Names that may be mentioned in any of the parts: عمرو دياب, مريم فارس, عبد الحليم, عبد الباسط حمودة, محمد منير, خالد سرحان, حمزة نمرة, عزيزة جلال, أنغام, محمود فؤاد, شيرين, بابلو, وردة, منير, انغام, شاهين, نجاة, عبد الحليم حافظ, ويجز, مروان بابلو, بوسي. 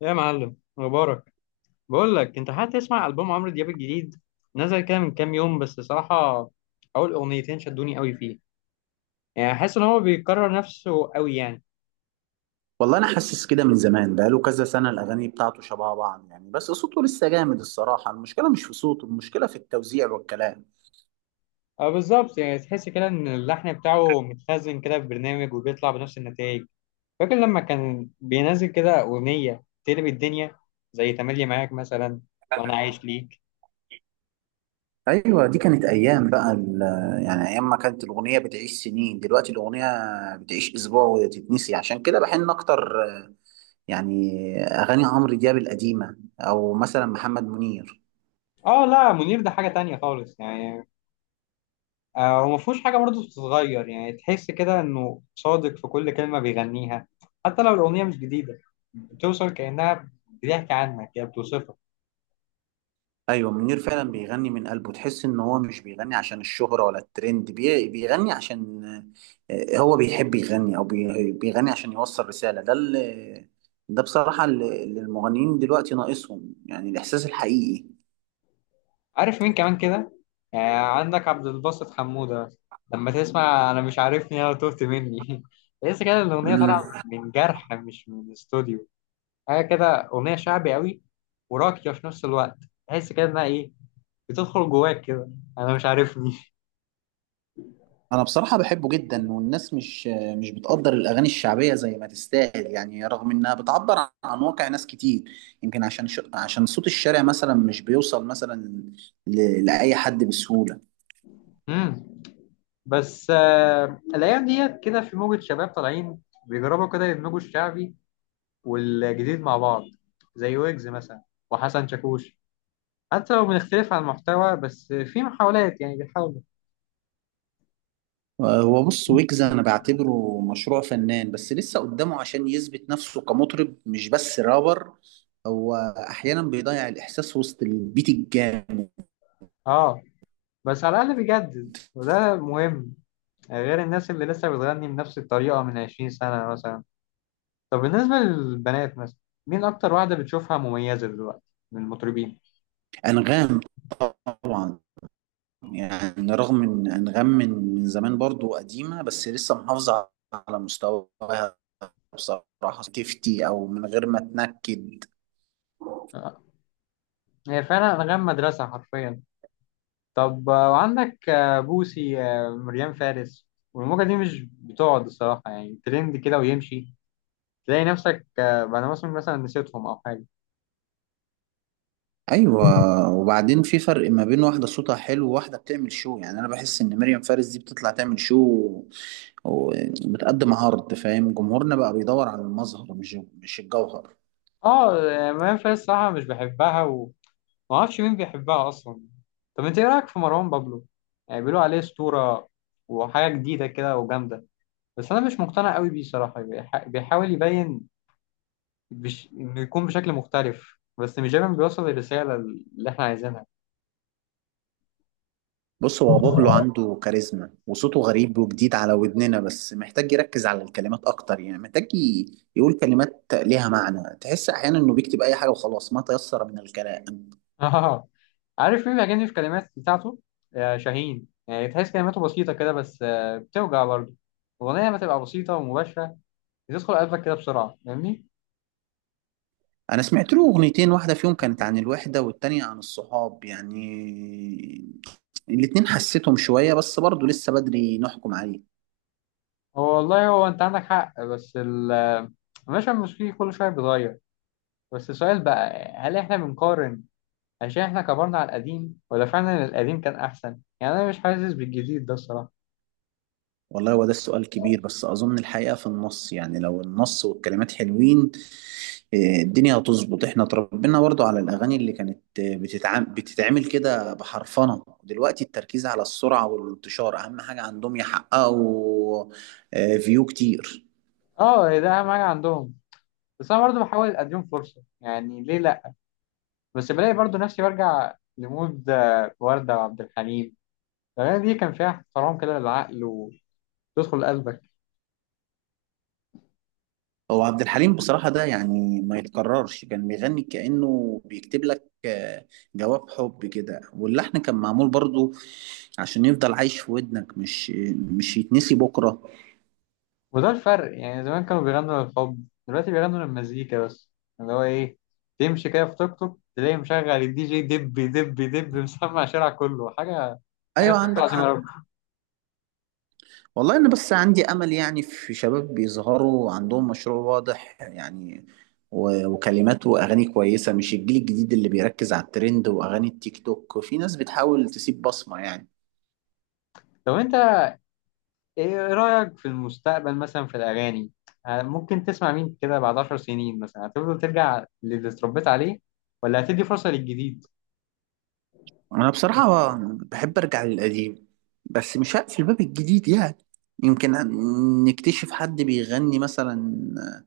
يا معلم مبارك، بقول لك انت هتسمع البوم عمرو دياب الجديد. نزل كده من كام يوم، بس صراحه اول اغنيتين شدوني قوي فيه. يعني حاسس ان هو بيكرر نفسه قوي يعني. والله انا حاسس كده من زمان بقاله كذا سنه، الاغاني بتاعته شبه بعض يعني، بس صوته لسه جامد الصراحه. المشكله مش في صوته، المشكله في التوزيع والكلام. اه بالظبط، يعني تحس كده ان اللحن بتاعه متخزن كده في برنامج وبيطلع بنفس النتائج. فاكر لما كان بينزل كده اغنيه تقلب الدنيا؟ زي تملي معاك مثلا، وانا عايش ليك. ايوه دي كانت ايام. بقى يعني ايام ما كانت الاغنيه بتعيش سنين، دلوقتي الاغنيه بتعيش اسبوع وتتنسي، عشان كده بحن اكتر. يعني اغاني عمرو دياب القديمه او مثلا محمد منير. اه لا، منير ده حاجه تانية خالص يعني. هو ما فيهوش حاجة برضه بتتغير، يعني تحس كده إنه صادق في كل كلمة بيغنيها، حتى لو الأغنية مش جديدة. بتوصل كأنها بتحكي عنك، يعني بتوصفك. ايوه منير فعلا بيغني من قلبه، تحس ان هو مش بيغني عشان الشهرة ولا الترند، بيغني عشان هو بيحب يغني، او بيغني عشان يوصل رسالة. ده بصراحة اللي المغنيين دلوقتي ناقصهم، يعني الاحساس الحقيقي. عارف مين كمان كده؟ عندك عبد الباسط حمودة. لما تسمع أنا مش عارفني، أنا تهت مني تحس كده إن الأغنية طالعة مم. من جرح، مش من استوديو. حاجة كده. أغنية شعبي قوي، وراقية في نفس الوقت. تحس كده إنها إيه؟ بتدخل جواك كده. أنا مش عارفني انا بصراحة بحبه جدا، والناس مش بتقدر الاغاني الشعبية زي ما تستاهل، يعني رغم انها بتعبر عن واقع ناس كتير. يمكن عشان عشان صوت الشارع مثلا مش بيوصل مثلا لأي حد بسهولة. مم. بس الايام ديت كده في موجة شباب طالعين بيجربوا كده يدمجوا الشعبي والجديد مع بعض، زي ويجز مثلا، وحسن شاكوش. حتى لو بنختلف عن المحتوى، بس في محاولات يعني بيحاولوا. هو بص، ويجز انا بعتبره مشروع فنان، بس لسه قدامه عشان يثبت نفسه كمطرب مش بس رابر. هو احيانا بيضيع الاحساس وسط البيت الجامد. اه، بس على الاقل بيجدد وده مهم. غير الناس اللي لسه بتغني بنفس الطريقة من 20 سنة مثلا. طب بالنسبة للبنات مثلا، مين أكتر واحدة بتشوفها مميزة دلوقتي من المطربين؟ انغام طبعا. يعني رغم ان انغام من زمان برضو قديمه، بس لسه محافظه على مستواها بصراحه، تفتي او من غير ما تنكد. آه، هي فعلا أنغام مدرسة حرفيا. طب، وعندك بوسي، مريم فارس. والموجة دي مش بتقعد الصراحة، يعني ترند كده ويمشي. تلاقي نفسك بعد موسم مثلا نسيتهم أو حاجة. ايوه، وبعدين في فرق ما بين واحده صوتها حلو وواحده بتعمل شو. يعني انا بحس ان مريم فارس دي بتطلع تعمل شو وبتقدم عرض. فاهم؟ جمهورنا بقى بيدور على المظهر، مش الجوهر. اه، مريم فارس صراحة مش بحبها، ومعرفش مين بيحبها أصلا. طب انت ايه رأيك في مروان بابلو؟ يعني بيقولوا عليه أسطورة وحاجة جديدة كده وجامدة. بس أنا مش مقتنع قوي بيه صراحة، بيحاول يبين، إنه يكون بشكل مختلف، بس مش دايما بيوصل الرسالة اللي احنا عايزينها. بص، هو بابلو عنده كاريزما وصوته غريب وجديد على ودننا، بس محتاج يركز على الكلمات اكتر. يعني محتاج يقول كلمات ليها معنى. تحس احيانا انه بيكتب اي حاجه وخلاص، ما تيسر من الكلام. اه، عارف مين بيعجبني في الكلمات بتاعته؟ آه شاهين. يعني تحس كلماته بسيطة كده، بس آه بتوجع برضه. الأغنية لما تبقى بسيطة ومباشرة بتدخل قلبك كده بسرعة، فاهمني؟ انا سمعت له اغنيتين، واحده فيهم كانت عن الوحده والتانية عن الصحاب. يعني الاتنين حسيتهم شويه، بس برضه لسه بدري نحكم عليه. هو والله هو أنت عندك حق، بس المشهد الموسيقي كل شوية بيتغير. بس السؤال بقى، هل إحنا بنقارن عشان إحنا كبرنا على القديم، ولا فعلا القديم كان أحسن؟ يعني أنا مش حاسس بالجديد ده الصراحة. والله هو ده السؤال كبير، بس أظن الحقيقة في النص. يعني لو النص والكلمات حلوين، الدنيا هتظبط. احنا اتربينا برضو على الأغاني اللي كانت آه، بتتعام بتتعمل كده بحرفنة. دلوقتي التركيز على السرعة والانتشار أهم حاجة عندهم يحققوا فيو كتير. اه ده أهم حاجة عندهم. بس أنا برضه بحاول أديهم فرصة، يعني ليه لأ. بس بلاقي برضو نفسي برجع لمود وردة وعبد الحليم. الأغاني دي كان فيها احترام كده للعقل، وتدخل قلبك. هو عبد الحليم بصراحة ده يعني ما يتكررش. كان بيغني كأنه بيكتب لك جواب حب كده، واللحن كان معمول برضو عشان يفضل عايش في ودنك، مش يتنسي بكرة. وده الفرق، يعني زمان كانوا بيغنوا للحب، دلوقتي بيغنوا للمزيكا بس، اللي هو إيه، تمشي كده في توك توك تلاقي مشغل الدي جي دب دب دب مسمع الشارع كله حاجة ايوه استغفر الله عندك العظيم يا حق. رب. والله انا بس عندي امل يعني في شباب بيظهروا عندهم مشروع واضح، يعني وكلمات واغاني كويسه، مش الجيل الجديد اللي بيركز على الترند واغاني التيك توك. في ناس بتحاول تسيب بصمه يعني. طب أنت إيه رأيك في المستقبل مثلا في الأغاني؟ ممكن تسمع مين كده بعد 10 سنين مثلا؟ هتفضل ترجع للي اتربيت عليه، ولا هتدي فرصة للجديد؟ انا بصراحه بحب ارجع للقديم، بس مش هقفل باب الجديد. يعني يمكن نكتشف حد بيغني مثلا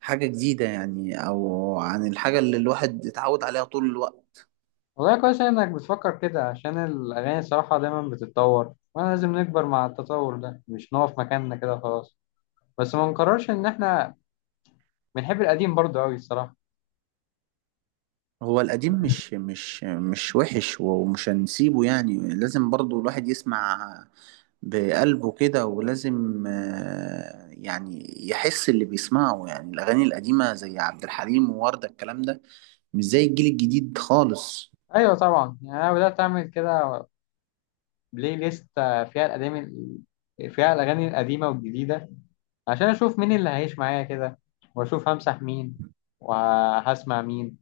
حاجه جديده، يعني او عن الحاجه اللي الواحد اتعود عليها طول الوقت. والله كويس إنك بتفكر كده، عشان الأغاني الصراحة دايما بتتطور، وأنا لازم نكبر مع التطور ده، مش نقف مكاننا كده خلاص. بس ما نقررش إن إحنا بنحب القديم برضه أوي الصراحة. هو القديم مش وحش ومش هنسيبه. يعني لازم برضو الواحد يسمع بقلبه كده، ولازم يعني يحس اللي بيسمعه. يعني الأغاني القديمة زي عبد الحليم ووردة، الكلام ده مش زي الجيل الجديد خالص. أيوة طبعا، يعني أنا بدأت أعمل كده بلاي ليست فيها الأغاني، فيها الأغاني القديمة والجديدة، عشان أشوف مين اللي هيعيش معايا كده، وأشوف همسح مين وهسمع مين.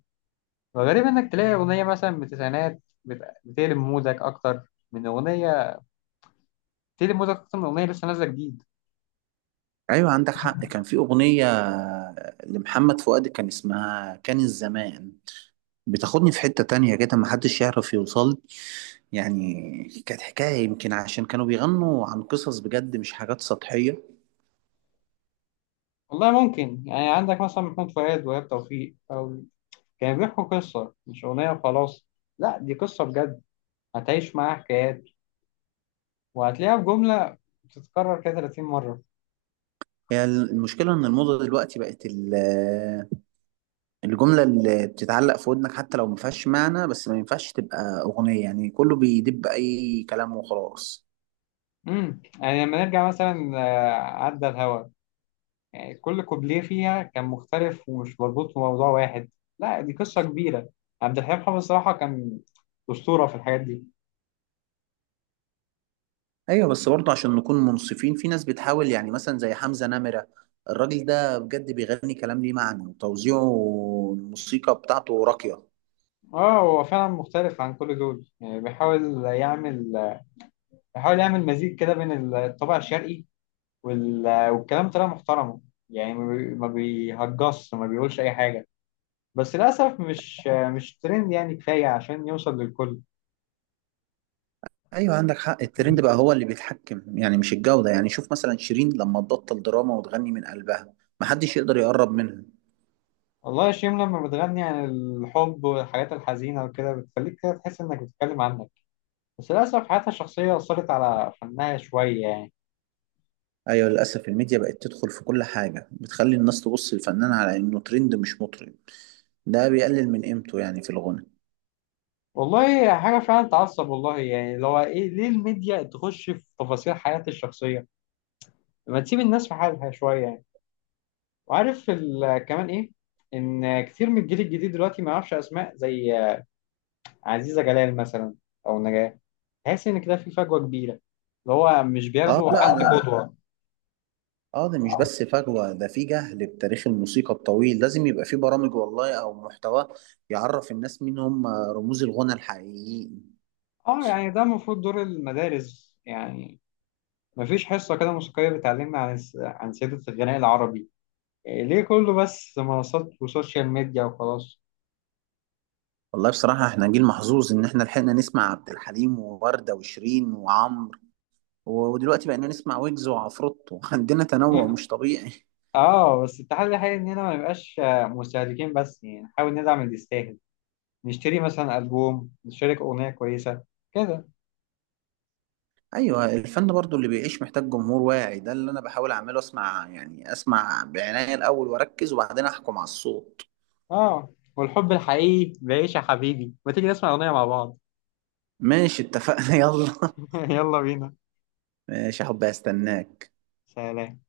وغريب إنك تلاقي أغنية مثلا من التسعينات بتقلب مودك أكتر من أغنية، بتقلب مودك أكتر من أغنية لسه نازلة جديد. أيوة عندك حق. كان في أغنية لمحمد فؤاد كان اسمها كان الزمان، بتاخدني في حتة تانية كده محدش يعرف يوصل. يعني كانت حكاية، يمكن عشان كانوا بيغنوا عن قصص بجد، مش حاجات سطحية. والله ممكن، يعني عندك مثلا محمود فؤاد وإيهاب توفيق، أو كانوا بيحكوا قصة مش أغنية وخلاص. لا دي قصة بجد، هتعيش معاها حكايات، وهتلاقيها في جملة بتتكرر كده 30 مرة. هي المشكلة إن الموضة دلوقتي بقت الجملة اللي بتتعلق في ودنك حتى لو ما فيهاش معنى. بس ما ينفعش تبقى أغنية. يعني كله بيدب أي كلام وخلاص. يعني لما نرجع مثلا عدى الهوا، يعني كل كوبليه فيها كان مختلف، ومش مربوط بموضوع واحد. لا دي قصة كبيرة. عبد الحليم حافظ الصراحة كان أسطورة في الحاجات دي. أيوة بس برضه عشان نكون منصفين، في ناس بتحاول يعني مثلا زي حمزة نمرة. الراجل ده بجد بيغني كلام ليه معنى، وتوزيعه الموسيقى بتاعته راقية. اه هو فعلا مختلف عن كل دول، يعني بيحاول يعمل بيحاول يعمل مزيج كده بين الطابع الشرقي والكلام طلع محترمه، يعني ما بيهجصش، ما بيقولش اي حاجه. بس للاسف مش ترند يعني كفايه عشان يوصل للكل. ايوه عندك حق. الترند بقى هو اللي بيتحكم، يعني مش الجودة. يعني شوف مثلا شيرين لما تبطل دراما وتغني من قلبها، محدش يقدر يقرب منها. والله يا شيم، لما بتغني عن الحب والحاجات الحزينه وكده، بتخليك كده تحس انك بتتكلم عنك. بس للاسف حياتها الشخصيه اثرت على فنها شويه يعني. ايوه للاسف الميديا بقت تدخل في كل حاجة، بتخلي الناس تبص للفنان على انه ترند مش مطرب. ده بيقلل من قيمته يعني في الغنى. والله حاجه فعلا تعصب، والله يعني لو ايه، ليه الميديا تخش في تفاصيل حياتي الشخصيه؟ لما تسيب الناس في حالها شويه يعني. وعارف كمان ايه؟ ان كتير من الجيل الجديد دلوقتي ما يعرفش اسماء زي عزيزة جلال مثلا، او نجاة. تحس ان كده في فجوة كبيرة، اللي هو مش اه بياخدوا لا. حد قدوة. ده مش بس فجوة، ده في جهل بتاريخ الموسيقى الطويل. لازم يبقى في برامج والله او محتوى يعرف الناس مين هم رموز الغنى الحقيقيين. اه يعني ده المفروض دور المدارس يعني. مفيش حصة كده موسيقية بتعلمنا عن عن سيرة الغناء العربي؟ إيه ليه كله بس منصات وسوشيال ميديا وخلاص؟ والله بصراحة احنا جيل محظوظ ان احنا لحقنا نسمع عبد الحليم ووردة وشيرين وعمرو، ودلوقتي بقينا نسمع ويجز وعفروتو عندنا تنوع مش طبيعي. اه بس التحدي الحقيقي اننا ما نبقاش مستهلكين بس، يعني نحاول ندعم اللي يستاهل. نشتري مثلا ألبوم، نشارك أغنية كويسة كده. ايوه، الفن برضو اللي بيعيش محتاج جمهور واعي. ده اللي انا بحاول اعمله، اسمع يعني اسمع بعناية الاول واركز، وبعدين احكم على الصوت. اه والحب الحقيقي بعيش يا حبيبي، ما تيجي نسمع أغنية مع بعض؟ ماشي اتفقنا يلا. يلا بينا. ماشي يا حبي، هستناك. سلام.